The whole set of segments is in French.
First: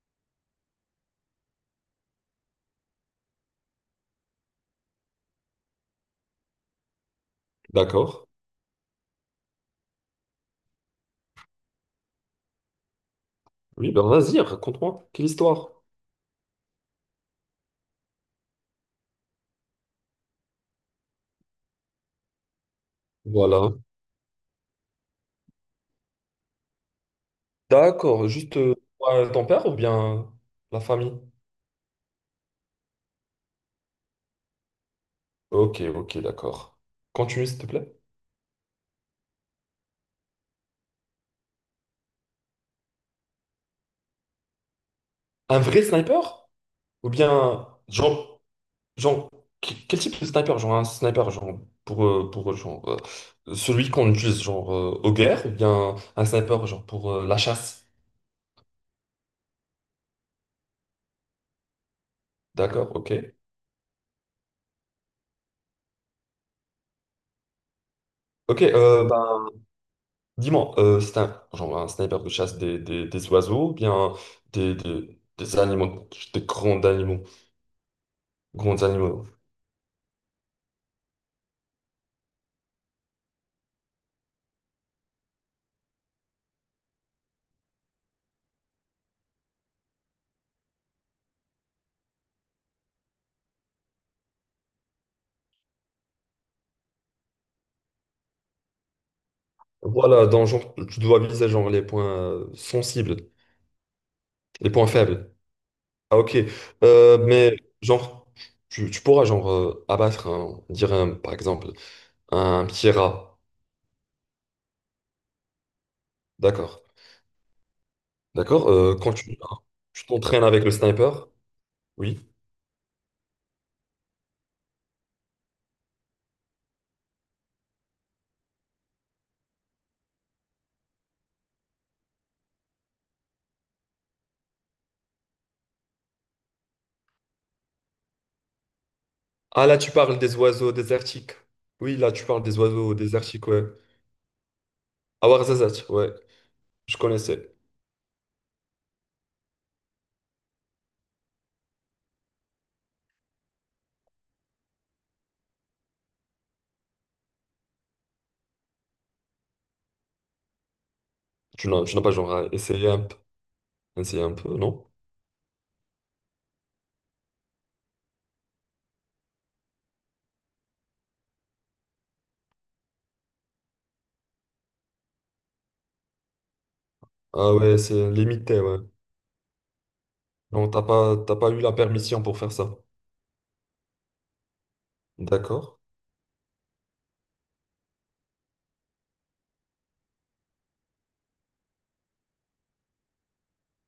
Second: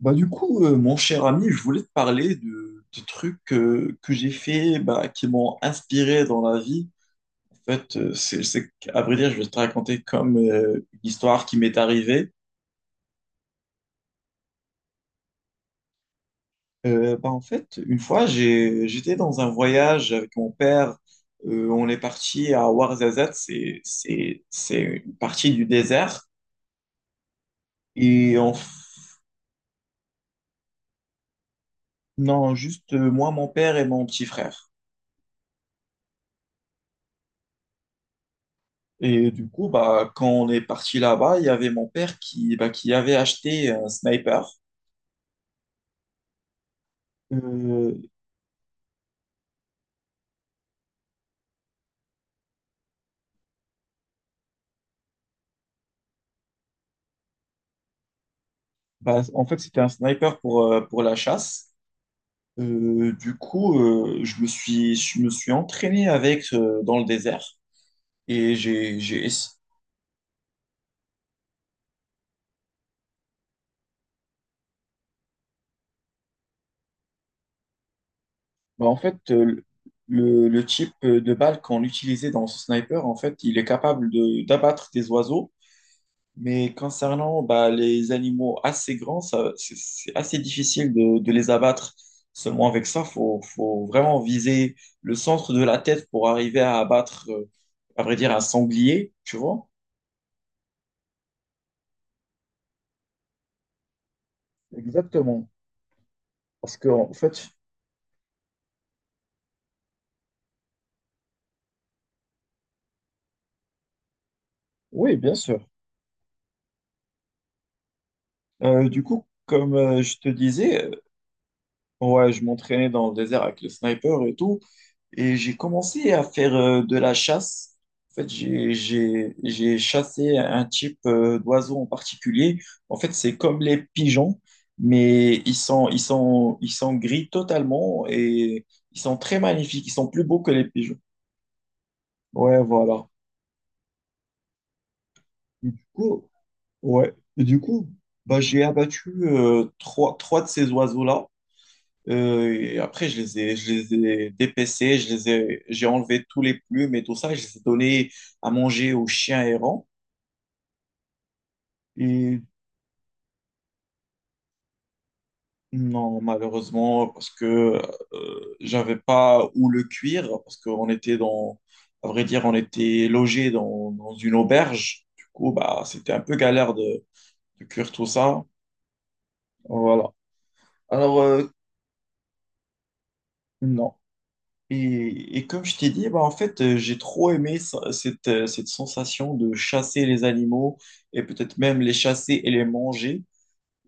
Bah, du coup, mon cher ami, je voulais te parler de trucs que j'ai fait, bah, qui m'ont inspiré dans la vie. En fait, D'accord. À vrai dire, je vais te raconter comme une histoire qui m'est arrivée. Oui, ben vas-y, raconte-moi. Quelle histoire? Bah, en fait, une fois, j'étais dans un voyage avec mon père. On est parti à Ouarzazate, Voilà. c'est une partie du désert. D'accord. Et on... Juste f- ton père ou bien la famille? Non, juste moi, mon père et mon petit frère. Ok, ok, d'accord. Continue, s'il te plaît. Et du coup, bah, quand on est parti là-bas, il y avait mon père qui avait acheté un sniper. Un vrai sniper? Ou bien, Euh, genre, genre, quel type de sniper? Genre un sniper, genre, pour genre, celui qu'on utilise, genre, aux guerres, ou bien un sniper, genre, pour la chasse? Bah, en fait, c'était un sniper pour la chasse. D'accord, ok. Du coup, je me suis entraîné avec dans le désert. Et Ok, j'ai, j'ai... ess- dis-moi, c'est un, genre un sniper de chasse des oiseaux, ou bien des animaux, des grands animaux, grands Bah, en fait, animaux. Le type de balle qu'on utilisait dans ce sniper, en fait, il est capable d'abattre des oiseaux. Mais concernant bah, les animaux assez grands, ça, c'est assez difficile de les abattre seulement avec ça. Faut vraiment viser le centre de la tête pour arriver à abattre, à vrai dire, un sanglier, tu vois? Voilà, dans genre, tu dois viser genre les points sensibles, les points faibles. Exactement. Ah ok, Parce que, en fait, mais genre, tu pourras genre abattre un, on dirait par exemple, un petit rat. oui, bien sûr. D'accord, d'accord. Du Quand coup, comme tu je te t'entraînes avec le disais, sniper, oui. ouais, je m'entraînais dans le désert avec le sniper et tout. Et j'ai commencé à faire de la chasse. En fait, j'ai chassé un type d'oiseau en particulier. En fait, c'est comme les pigeons, mais ils sont gris totalement et ils sont très Ah là, magnifiques. Ils tu sont parles plus des beaux que les oiseaux pigeons. désertiques. Oui, là, tu parles des Ouais, oiseaux voilà. désertiques, ouais. Et du Awarzazat, ouais. coup, Je ouais. Et connaissais. du coup, bah, j'ai abattu trois de ces oiseaux-là. Et après, je les ai dépécés, j'ai enlevé tous les plumes et tout ça, je les ai donnés à manger aux chiens errants. Tu n'as pas Et genre un peu, essayé un peu, non? non, malheureusement, parce que j'avais pas où le cuire, parce qu'on était dans, à vrai dire, on était logé dans, une auberge. Du coup, bah, c'était un peu galère de, Ah de ouais, cuire tout c'est ça. limité, ouais. Voilà. Donc Alors, t'as pas eu la permission pour faire ça. non. Et comme D'accord. je t'ai dit, bah, en fait, j'ai trop aimé cette sensation de chasser les animaux et peut-être même les chasser et les manger.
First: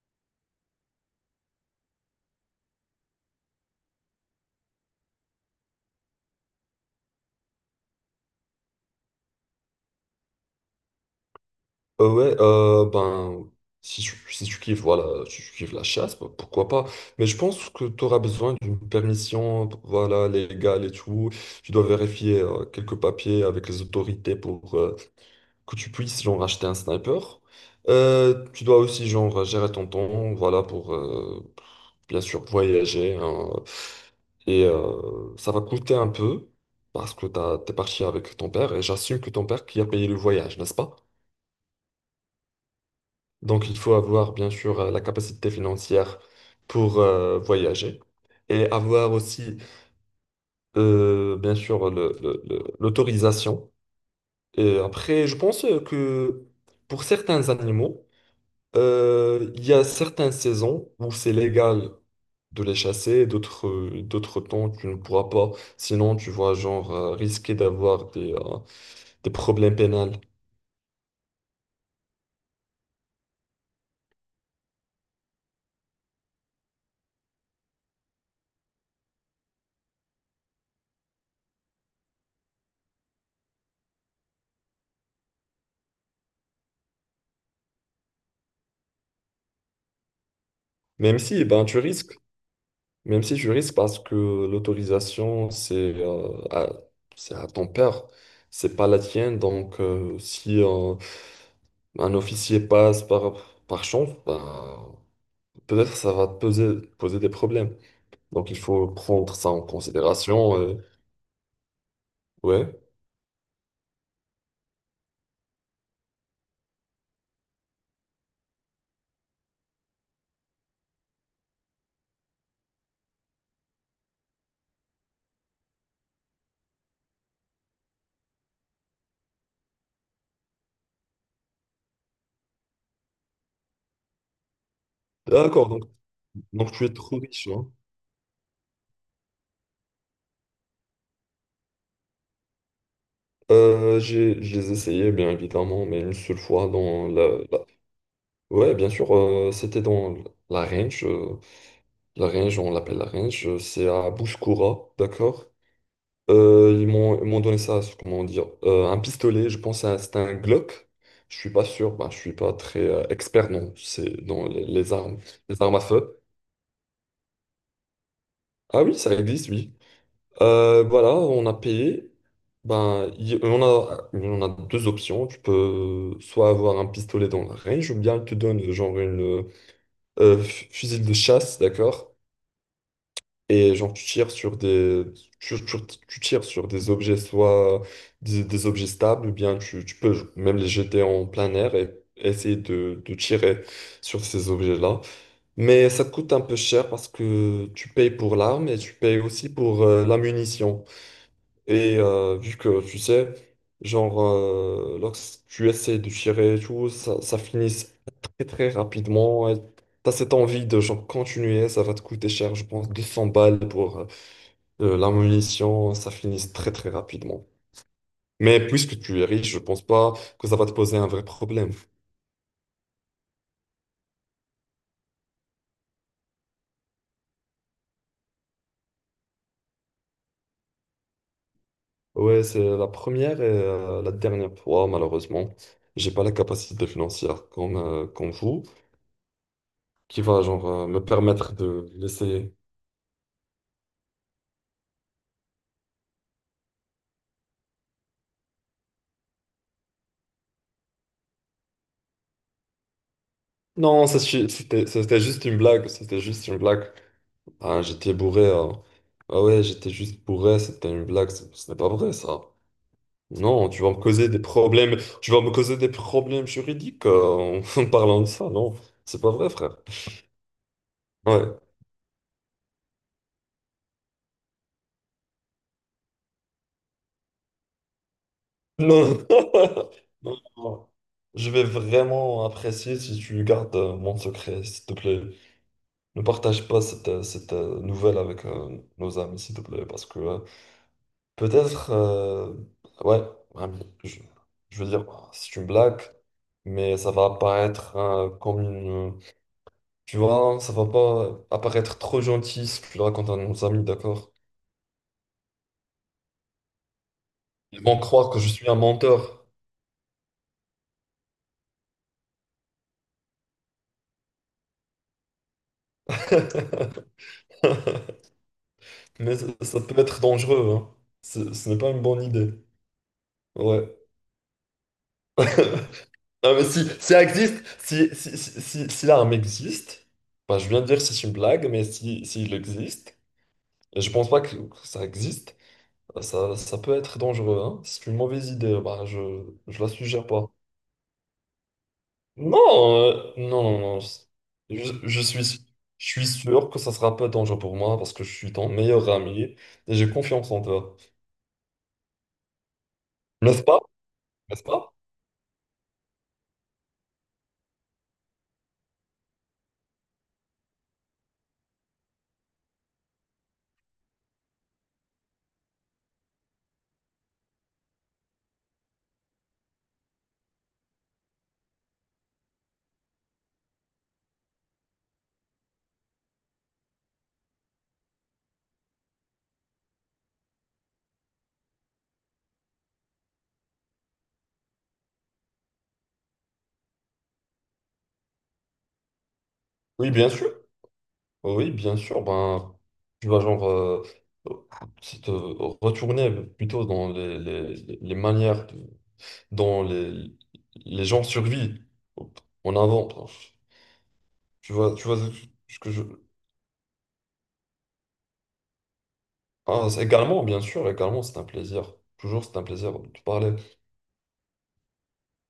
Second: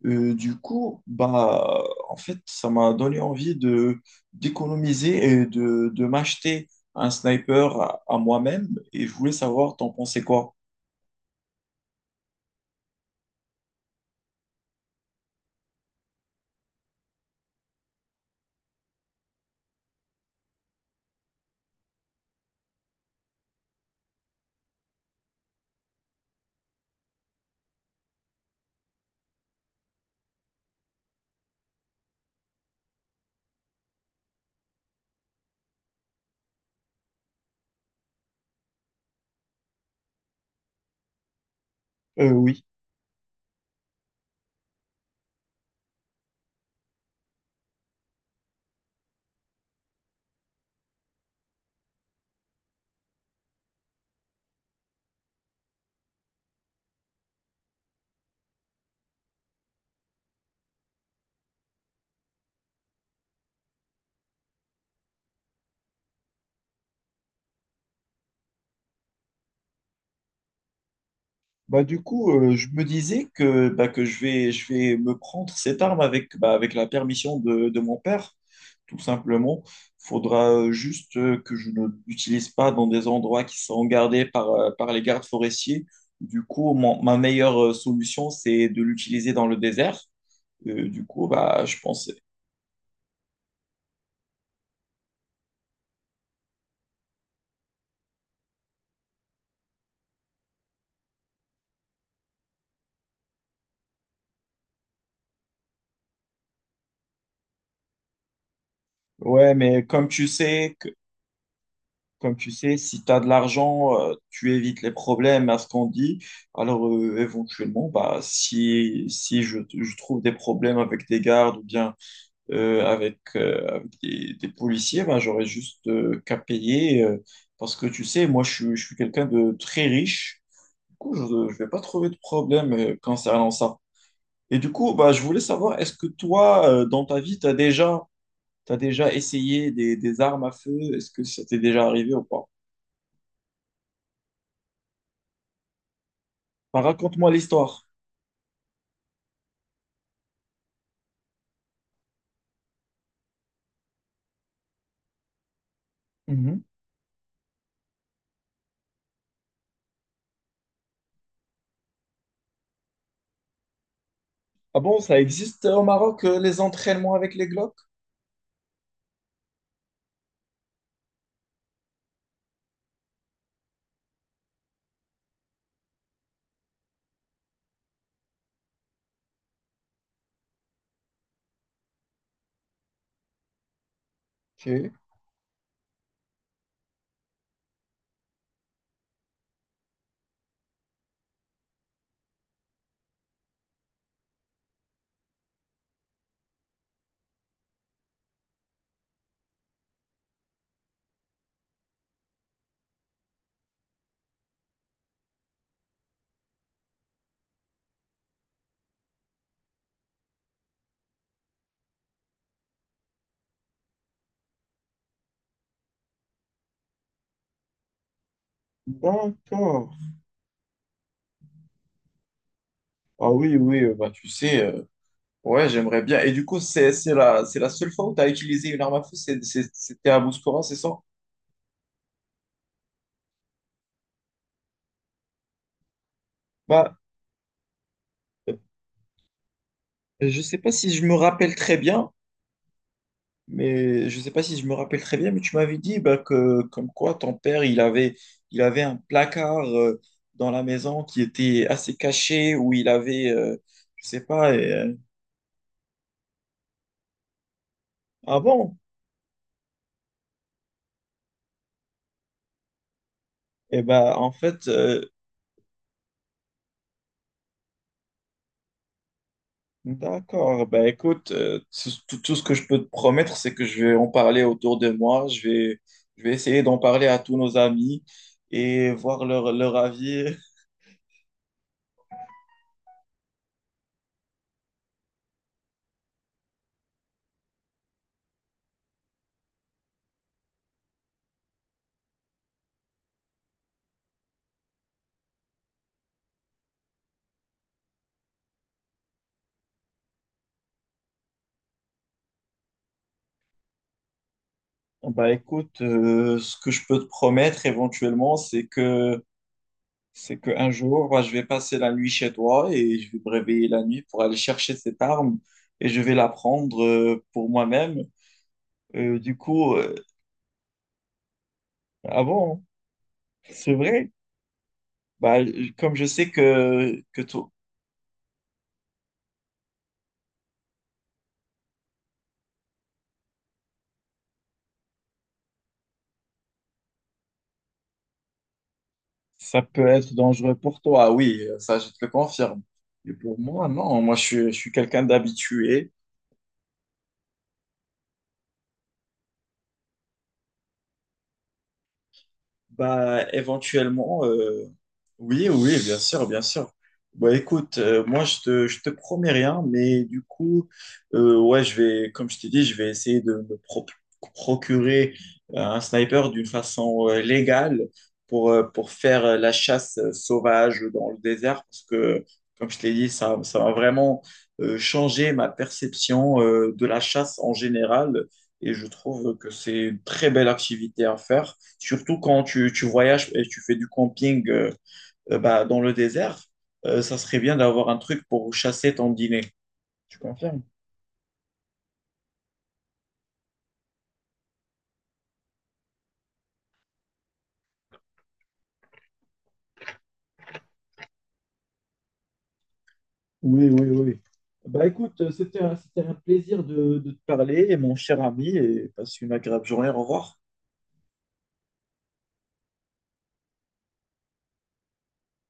Du coup, bah, en fait, ça m'a donné envie de d'économiser et de m'acheter un sniper à moi-même. Et je voulais savoir, t'en pensais quoi? Ouais, ben, si tu, si tu kiffes, voilà, si tu kiffes la chasse, bah, pourquoi pas. Mais je pense que tu auras besoin d'une permission, voilà, légale et tout. Tu dois vérifier quelques papiers avec les autorités pour, que tu puisses genre acheter un sniper. Tu dois aussi genre gérer ton temps, voilà, pour bien sûr voyager, hein. Et ça va coûter un peu parce que t'es parti avec ton père et j'assume que ton père qui a payé le voyage, n'est-ce pas? Oui. Donc il faut avoir bien sûr la capacité financière pour voyager et avoir aussi bien sûr l'autorisation. Et après, je pense que pour certains animaux, il y a certaines saisons où c'est légal de les chasser, d'autres d'autres temps tu ne pourras pas, sinon tu vas genre risquer d'avoir des problèmes pénals. Bah, du coup, je me disais que je vais me prendre cette arme avec la permission de mon père, tout simplement. Faudra juste que je ne l'utilise pas dans des endroits qui sont gardés par les gardes forestiers. Du coup, ma meilleure solution, c'est de l'utiliser dans le désert. Du Même coup, si eh bah, ben je tu risques, pensais. même si tu risques parce que l'autorisation c'est à, c'est à ton père, c'est pas la tienne, donc si un officier passe par, par chance, ben, peut-être ça va te poser, poser des problèmes. Donc il faut prendre ça Ouais, en mais comme tu considération. sais, Euh, Comme tu ouais. sais, si tu as de l'argent, tu évites les problèmes à ce qu'on dit. Alors, éventuellement, bah, si je trouve des problèmes avec des gardes ou bien avec des policiers, bah, j'aurais juste qu'à payer. Parce que tu sais, moi, je suis quelqu'un de très riche. Du coup, je ne vais pas trouver de problème concernant ça. Et du coup, bah, je voulais D'accord, savoir, est-ce que toi, donc tu es dans trop ta vie, tu riche, as hein. déjà, t'as déjà essayé des armes à feu? Est-ce que ça t'est déjà arrivé ou pas? J'ai, je les essayais, bien évidemment, mais une seule fois Enfin, dans raconte-moi la- l'histoire. Ouais, bien sûr, c'était dans la range. La range, on l'appelle la range. C'est à Bouskoura, d'accord? Mhm. Ils m'ont donné ça, c'est- comment dire, un pistolet, je pense que c'était un Glock. Je suis pas sûr, ben, je suis pas très expert non, c'est dans Ah bon, ça les existe armes à au feu. Maroc, les entraînements avec les Glock? Ah oui, ça existe, oui. Voilà, on a payé. Ben, on a deux options. Tu peux soit avoir un pistolet dans la range, ou bien il te donne genre une fu- fusil de chasse, d'accord? Et genre tu tires sur Ok. des, tu, tu- tu tires sur des objets, soit des objets stables, ou bien tu peux même les jeter en plein air et essayer de tirer sur ces objets-là. Mais ça coûte un peu cher parce que tu payes pour l'arme et tu payes aussi pour la munition. Et vu que tu sais, genre, lorsque tu essaies de tirer et tout, ça finit très très rapidement. Et t'as cette envie de genre continuer, ça va te coûter cher, je pense, 200 balles pour la munition, ça finit très très rapidement. Mais puisque tu es riche, je pense D'accord. pas que ça va te poser un vrai problème. Ah oui, oui, bah tu sais, ouais, j'aimerais bien. Et du coup, c'est la seule fois où tu as utilisé une arme à feu, c'était à Bouskoura, c'est ça? Ouais, c'est la première et la dernière fois, malheureusement. J'ai pas la capacité Bah, financière comme, comme euh, vous, qui je va sais genre pas si me je me permettre rappelle très de bien, laisser. mais je sais pas si je me rappelle très bien, mais tu m'avais dit bah, que comme quoi ton père, il avait un placard dans la maison qui était assez caché, où il avait, Non, je ça, sais pas, et, c'était juste une blague. C'était juste une blague. Ah, j'étais ah bourré, bon? hein. Ah ouais, j'étais juste bourré. C'était une blague. Ce n'est pas vrai, ça. Non, Eh tu vas me ben, causer en des fait, problèmes. Tu vas me causer des problèmes juridiques en en parlant de ça. Non, c'est pas vrai, frère. d'accord. Ben, écoute, Ouais. Tout ce que je peux te promettre, c'est que je vais en parler autour de moi. Je vais essayer d'en parler à tous nos amis et voir Non. leur avis. Non, non. Je vais vraiment apprécier si tu gardes mon secret, s'il te plaît. Ne partage pas cette nouvelle avec nos amis, s'il te plaît, parce que peut-être, ouais, un- je, je veux dire, c'est une blague, mais ça va apparaître comme une. Tu vois, ça va pas apparaître trop gentil si tu le racontes à nos amis, d'accord? Bah écoute, ce que je peux te promettre Ils vont croire éventuellement, que je c'est suis un que menteur. c'est qu'un jour, bah, je vais passer la nuit chez toi et je vais me réveiller la nuit pour aller chercher cette arme et je vais la prendre pour moi-même. Du Mais ça, coup, ça peut être dangereux, hein. Ce n'est pas une ah bonne idée. bon, c'est Ouais. vrai. Bah, comme je sais Non, mais si, si que, ça existe, si, si, si, si, si l'arme existe, bah, je viens de dire que c'est une blague, mais si, s'il existe, et je pense pas que ça existe, ça peut être dangereux, hein. C'est une mauvaise idée, bah, ça je peut la être suggère pas. dangereux pour toi, oui, ça je te le Non, confirme. Et pour non, moi, non, non. non, moi je suis Je, quelqu'un je suis, je d'habitué. suis sûr que ça sera pas dangereux pour moi parce que je suis ton meilleur ami et j'ai confiance en toi. Bah, N'est-ce pas? éventuellement, N'est-ce pas? oui, oui, bien sûr, bien sûr. Bah, écoute, moi, je te promets rien, mais du coup, ouais, comme je t'ai dit, je vais essayer de me procurer un sniper d'une façon légale pour faire la chasse sauvage dans le désert, parce que, comme je t'ai dit, ça va vraiment changer ma perception de la chasse en général, et je trouve que c'est une très belle activité à faire. Surtout quand tu voyages et tu fais du camping bah, dans le désert, ça serait bien d'avoir un truc pour chasser ton dîner. Oui, Tu bien sûr. confirmes? Oui, bien sûr. Ben, tu vas genre se te retourner plutôt dans les manières, de- dont les gens survivent en avant. Oui, oui, oui. Bah Tu vois écoute, c'était un, ce que je, c'était un plaisir de te parler, mon cher ami, et passe une agréable journée. ah, Au c'est- revoir. également, bien sûr, également, c'est un plaisir. Toujours, c'est un plaisir de te parler.